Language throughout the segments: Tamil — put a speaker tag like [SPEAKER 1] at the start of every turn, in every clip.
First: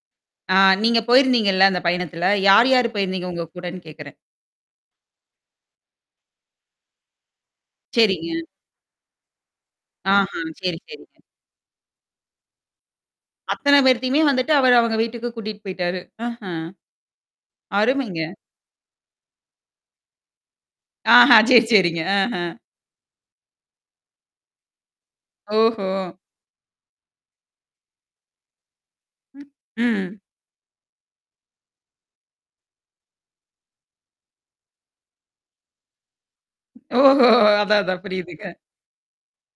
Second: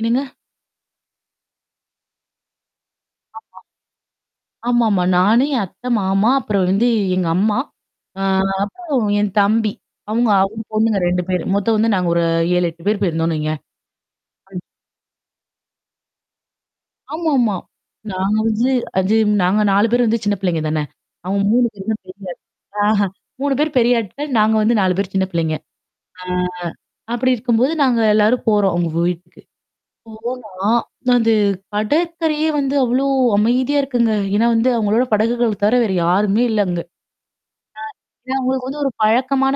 [SPEAKER 1] என்னங்க?
[SPEAKER 2] ஆ நீங்க போயிருந்தீங்கல்ல அந்த பயணத்தில. யார், யார் போயிருந்தீங்க உங்க
[SPEAKER 1] ஆமா.
[SPEAKER 2] கூடன்னு கேட்குறேன்.
[SPEAKER 1] ஆமாமா. நானு என் அத்தை மாமா, அப்புறம் வந்து எங்க அம்மா. ஆ
[SPEAKER 2] சரிங்க.
[SPEAKER 1] அப்பறம் என் தம்பி. அவங்க
[SPEAKER 2] ஆஹா,
[SPEAKER 1] அவரு
[SPEAKER 2] சரி,
[SPEAKER 1] பொண்ணுங்க
[SPEAKER 2] சரிங்க.
[SPEAKER 1] 2 பேரு. மொத்தம் வந்து நாங்க ஒரு 7, 8 பேரு போயிருந்தோனு வைங்க.
[SPEAKER 2] அத்தனை பேரத்தையுமே வந்துட்டு
[SPEAKER 1] ம்.
[SPEAKER 2] அவர் அவங்க வீட்டுக்கு கூட்டிட்டு போய்ட்டாரு. ஆஹ.
[SPEAKER 1] ஆமாமா.
[SPEAKER 2] அருமைங்க.
[SPEAKER 1] நாங்க வந்து அது நாங்க 4 பேர் வந்து சின்ன பிள்ளைங்க தானே.
[SPEAKER 2] ஆஹா
[SPEAKER 1] அவங்க
[SPEAKER 2] சரி,
[SPEAKER 1] 3 பேரும்தான்
[SPEAKER 2] சரிங்க. ஆஹ.
[SPEAKER 1] [unintelligible] ஆஹ 3 பேர் பெரிய ஆட்கள். நாங்க வந்து 4 பேர் சின்ன பிள்ளைங்க.
[SPEAKER 2] ஓஹோ!
[SPEAKER 1] ஆ, அப்டி இருக்கும்போது நாங்க எல்லாரும் போறோம், அவங்க வீட்டுக்கு.
[SPEAKER 2] ம்.
[SPEAKER 1] போனா, அது கடற்கறையே வந்து அவ்ளோ அமைதியா இருக்குங்க. ஏன்னா வந்து அவங்களோட படகுகள் தவர வேற யாருமே இல்ல அங்க.
[SPEAKER 2] ஓஹோ! அதான், அதான்.
[SPEAKER 1] அ இது
[SPEAKER 2] புரியுதுங்க.
[SPEAKER 1] அவங்களுக்கு வந்து ஒரு பழக்கமான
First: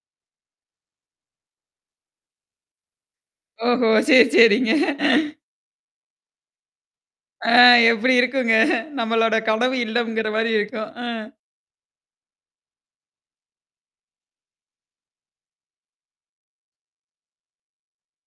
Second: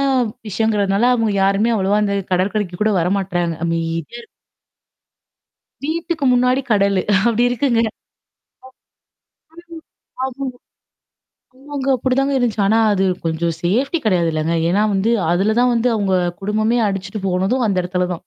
[SPEAKER 1] விஷயங்கிறதுனால, அவங்க யாருமே அவ்வளவா அந்த கடற்கரைக்கு கூட வரமாட்றாங்க.
[SPEAKER 2] ஓஹோ!
[SPEAKER 1] அமைதியா
[SPEAKER 2] சரி,
[SPEAKER 1] இருக்கு.
[SPEAKER 2] சரிங்க.
[SPEAKER 1] வீட்டுக்கு முன்னாடி கடலு அப்டி
[SPEAKER 2] ஆ,
[SPEAKER 1] இருக்குங்க.
[SPEAKER 2] எப்டி இருக்குங்க? நம்மளோட கனவு
[SPEAKER 1] [unintelligible]
[SPEAKER 2] இல்லம்ங்குற
[SPEAKER 1] அவங்க
[SPEAKER 2] மாரி இருக்கும். அ.
[SPEAKER 1] ஆமாங்க, அப்டிதாங்க இருந்துச்சு. ஆனா அது கொஞ்சம் சேஃப்டி கிடையாதுல்லங்க. ஏனா வந்து, அதுல தான் வந்து அவங்க குடும்பமே அடிச்சுட்டு போனதும் அந்த இடத்துல தான்.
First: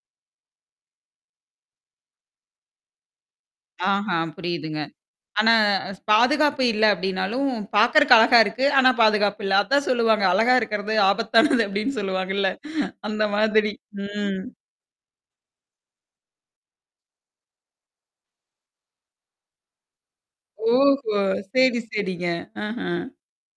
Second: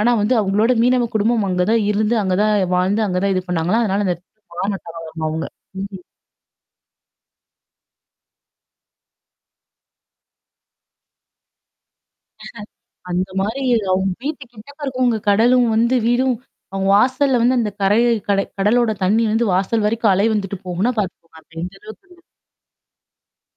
[SPEAKER 1] ஆனா வந்து அவங்களோட மீனவ குடும்பம் அங்க தான் இருந்து, அங்க தான் வாழ்ந்து அங்க தான் இது பண்ணாங்களாம். அதனால அந்த
[SPEAKER 2] ஆஹா,
[SPEAKER 1] [unintelligible]
[SPEAKER 2] புரியுதுங்க.
[SPEAKER 1] தரவாம அவங்க.
[SPEAKER 2] ஆனா, அ
[SPEAKER 1] ம்.
[SPEAKER 2] பாதுகாப்பு இல்ல அப்டினாலும், பார்க்கறக்கு அழகா இருக்கு. ஆனா பாதுகாப்பு இல்ல. அதான் சொல்லுவாங்க. அழகா இருக்கிறது ஆபத்தானது அப்டின்னு சொல்லுவாங்கல்ல! அந்த
[SPEAKER 1] அந்த மாரி
[SPEAKER 2] மாதிரி.
[SPEAKER 1] அவங்க
[SPEAKER 2] ம்.
[SPEAKER 1] வீட்டு கிட்டக்க இருக்கவங்க கடலும் வந்து, வீடும் அவங்க வாசல்ல வந்து அந்த கரைய கடை கடலோட தண்ணீ வந்து வாசல் வரைக்கும் அலை வந்துட்டு போகுனா
[SPEAKER 2] ஓஹோ!
[SPEAKER 1] பார்த்துக்கோங்க. அப்ப எந்த
[SPEAKER 2] சரி,
[SPEAKER 1] அளவுக்கு
[SPEAKER 2] சரிங்க. ஆஹ.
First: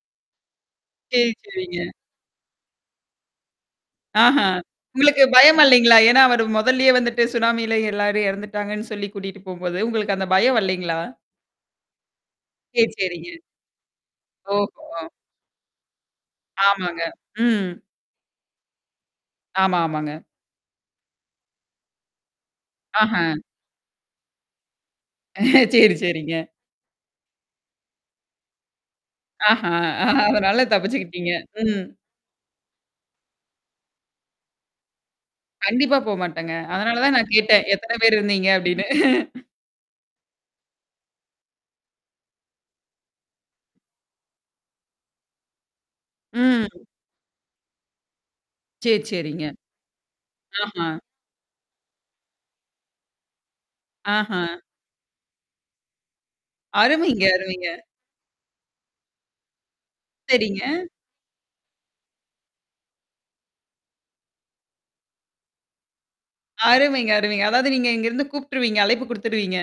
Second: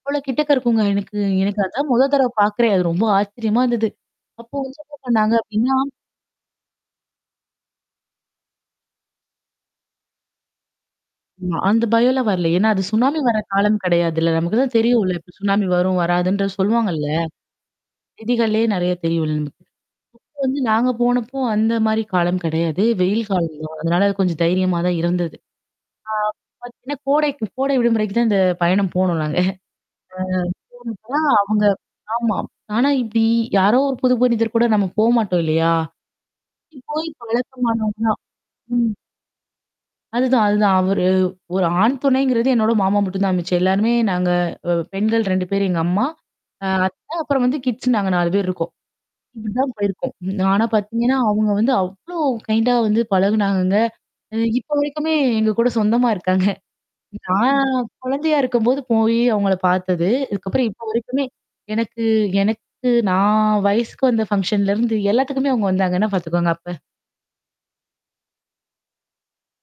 [SPEAKER 1] இவ்ளோ கிட்டக்க இருக்குங்க எனக்கு
[SPEAKER 2] சரி,
[SPEAKER 1] எனக்கு அதான்
[SPEAKER 2] சரிங்க.
[SPEAKER 1] முத தடவ பாார்க்குறேன். அது ரொம்ப ஆச்சரியமா இருந்தது.
[SPEAKER 2] ஆஹா.
[SPEAKER 1] அப்போ வந்து என்ன
[SPEAKER 2] உங்களுக்கு
[SPEAKER 1] பண்ணாங்க
[SPEAKER 2] பயம்
[SPEAKER 1] அப்டின்னா
[SPEAKER 2] வரலேங்களா? ஏன்னா, அவரு மொதல்லயே வந்துட்டு சுனாமியில எல்லாரும் இறந்துட்டாங்கன்னு சொல்லி கூட்டிட்டு போம்போது, உங்களுக்கு அந்த பயம் வரலேங்களா?
[SPEAKER 1] ஆமா, அந்த பயம்லாம் வரல. ஏன்னா, அது
[SPEAKER 2] சரி,
[SPEAKER 1] சுனாமி
[SPEAKER 2] சரிங்க.
[SPEAKER 1] வர காலம் கிடையாதுல்ல. நமக்கு தான்
[SPEAKER 2] ஓஹோ!
[SPEAKER 1] தெரியும்ல்ல. இப்ப சுனாமி வரும், வராதுன்ற
[SPEAKER 2] ஆமாங்க.
[SPEAKER 1] சொல்லுவாங்கல்ல.
[SPEAKER 2] ம்.
[SPEAKER 1] செய்திகள்லயே நெறைய தெரியும்ல்ல நமக்கு.
[SPEAKER 2] ஆமா, ஆமாங்க.
[SPEAKER 1] இப்ப வந்து நாங்க போனப்போ அந்த மாரி காலம் கிடையாது. வெயில்
[SPEAKER 2] ஆஹ.
[SPEAKER 1] காலம் தான். அதனால அது கொஞ்சம் தைரியமா தான் இருந்தது. ஆ.
[SPEAKER 2] சரி, சரிங்க.
[SPEAKER 1] பாத்தீங்கன்னா கோடைக்கு கோடை விடுமுறைக்கு தான் இந்த பயணம் போணோம்
[SPEAKER 2] ஆஹா. அதனால
[SPEAKER 1] நாங்க. அ
[SPEAKER 2] தப்பிச்சுக்கிட்டீங்க.
[SPEAKER 1] [unintelligible] அவங்க
[SPEAKER 2] ம்.
[SPEAKER 1] ஆமா. ஆனா இப்டி யாரோ ஒரு புது மனிதர் கூட நம்ம போமாட்டோம் இல்லையா?
[SPEAKER 2] கண்டிப்பா போமாட்டேங்க.
[SPEAKER 1] அப்டி
[SPEAKER 2] அதனால
[SPEAKER 1] போய்
[SPEAKER 2] தான் நான் கேட்டேன்.
[SPEAKER 1] பழக்கமானவங்க
[SPEAKER 2] எத்தன பேர்
[SPEAKER 1] தான்.
[SPEAKER 2] இருந்தீங்க? அப்டின்னு.
[SPEAKER 1] ம். அதுதான், அதுதான். அவர் ஒரு ஆண் துணைங்கிறது என்னோட மாமா மட்டும் தான் மிச்சு. எல்லாருமே நாங்க அ பெண்கள் 2 பேரு எங்க அம்மா அ
[SPEAKER 2] ம்.
[SPEAKER 1] அத்த அப்புறம் வந்து கிட்ஸு நாங்க 4 பேர் இருக்கோம்.
[SPEAKER 2] சரி, சரிங்க.
[SPEAKER 1] இப்டிதான் போயிருக்கும். ஆனா
[SPEAKER 2] ஆஹா.
[SPEAKER 1] பார்த்தீங்கன்னா, அவங்க வந்து அவ்ளோ கைண்டா வந்து பழகுனாங்கங்க. அ
[SPEAKER 2] ஆஹா.
[SPEAKER 1] இப்போ வரைக்குமே எங்க கூட சொந்தமா இருக்காங்க.
[SPEAKER 2] அருமைங்க,
[SPEAKER 1] நான்
[SPEAKER 2] அருமைங்க.
[SPEAKER 1] குழந்தையா இருக்கும்போது போயி அவங்கள பார்த்தது.
[SPEAKER 2] சரிங்க.
[SPEAKER 1] அதுக்கப்புறம் இப்போ வரைக்குமே. எனக்கு எனக்கு நான் வயசுக்கு வந்த ஃபங்ஷன்லருந்து எல்லாத்துக்குமே அங்க வந்தாங்கன்னா பார்த்துக்கோங்க! அப்ப.
[SPEAKER 2] அருமைங்க, அருமைங்க. அதாவது நீங்க இங்கருந்து கூப்புட்டுருவீங்க? அழைப்பு குடுத்துருவீங்க?